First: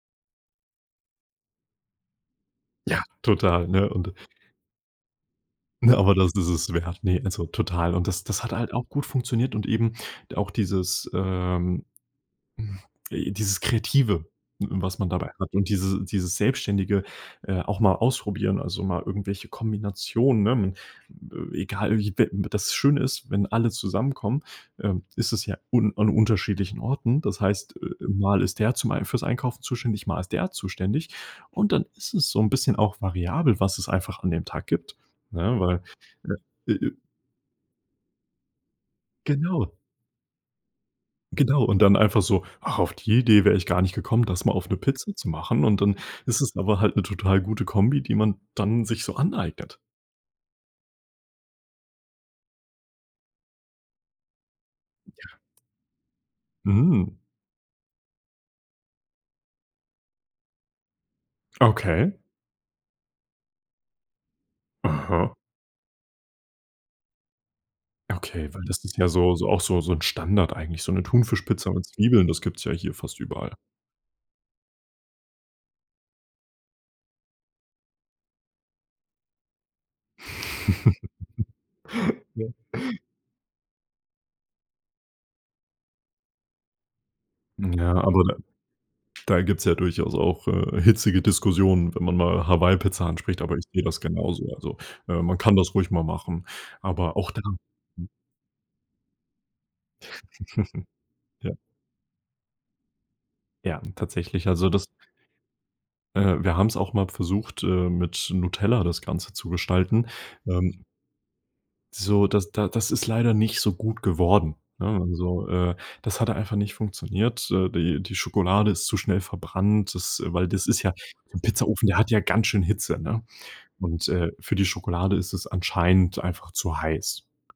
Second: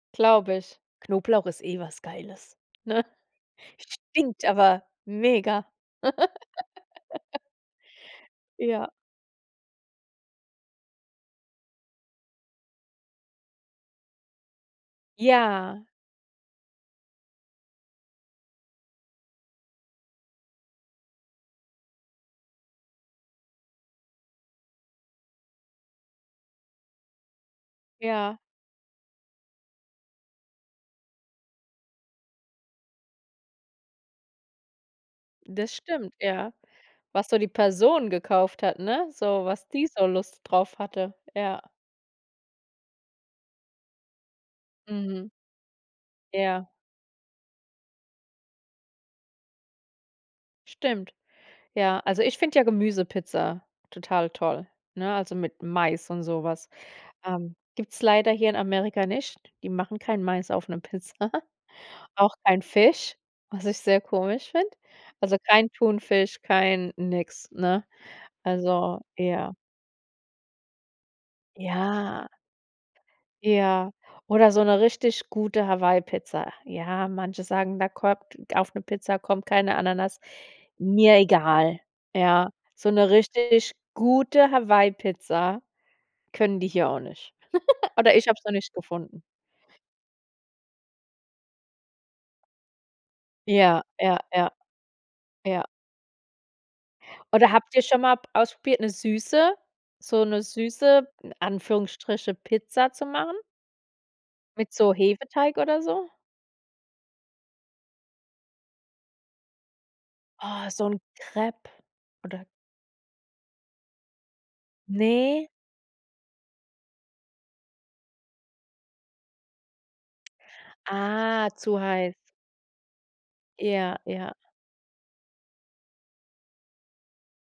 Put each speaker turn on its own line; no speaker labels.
Glaube ich, Knoblauch ist eh was Geiles,
Ja,
ne?
total, ne. Und
Stinkt aber mega.
Ne, aber das ist es wert, ne, also total. Und das das hat halt auch
Ja.
gut funktioniert und eben auch dieses ähm, äh, dieses Kreative, w w was man dabei hat und
Ja.
diese dieses Selbstständige, äh, auch mal ausprobieren, also mal irgendwelche Kombinationen, ne, m egal wie web das schöne ist, wenn alle zusammenkommen ähm, ist es ja un an unterschiedlichen Orten. Das heißt äh, äh,
Ja.
mal ist der zum Ei fürs Einkaufen zuständig, mal ist der zuständig. Und dann ist es so 'n bisschen auch variabel, was es einfach an dem Tag gibt, ne,
Das
weil
stimmt, ja.
äh, äh
Was so die Person gekauft hat, ne, so, was
Genau.
die so Lust drauf hatte, ja.
Genau. Und dann einfach so: „Ach, auf die Idee wär ich gar nicht gekommen, das mal auf 'ne Pizza zu
Mhm.
machen." Und dann ist es
Ja.
aber halt 'ne total gute Kombi, die man dann sich so aneignet.
Stimmt. Ja, also ich finde ja Gemüsepizza total toll, ne, also
Ja.
mit Mais und so was
Mm.
ähm, gibt's leider hier in Amerika nicht, die machen kein Mais auf 'ne Pizza,
Okay.
auch kein Fisch, was ich sehr komisch find.
Aha.
Also, kein Thunfisch, kein nix, ne?
Okay, weil das ist
Also,
ja so so
ja
auch so so 'n Standard eigentlich, so 'ne Thunfischpizza mit Zwiebeln,
Ja.
das gibt's ja hier fast überall.
Ja. Oder so 'ne richtig gute Hawaii Pizza. Ja, manche sagen, da kommt auf 'ne Pizza kommt keine Ananas. Mir egal,
Ja.
ja. So 'ne richtig gute Hawaii Pizza können die hier auch nicht.
Ja,
Oder
aber
ich
da
hab's noch nicht gefunden.
da gibt's ja durchaus auch, äh, hitzige Diskussionen, wenn man mal Hawaii Pizza anspricht, aber ich
Ja
seh das
ja ja.
genauso. Also, ne, man kann
Ja.
das ruhig mal machen, aber auch da
Oder habt ihr schon p
hm
mal ausprobiert, 'ne süße so 'ne süße in
Ja.
Anführungsstriche Pizza zu machen?
Ja, tatsächlich. Also
Mit
das
so Hefeteig oder so?
Äh, wir haben's auch mal versucht, ähm, mit Nutella das Ganze zu gestalten
Oh,
ähm
so 'n Crêpe
So,
oder
das da das ist leider nicht so gut geworden, ne? Also,
Ne?
äh, das hatte einfach nicht funktioniert äh, die die Schokolade ist zu schnell verbrannt, das weil das ist ja 'n
Ah, zu
Pizzaofen, der hat
heiß.
ja ganz schön Hitze, ne?
Ja
Und, äh,
ja.
für die Schokolade ist es anscheinend einfach zu heiß.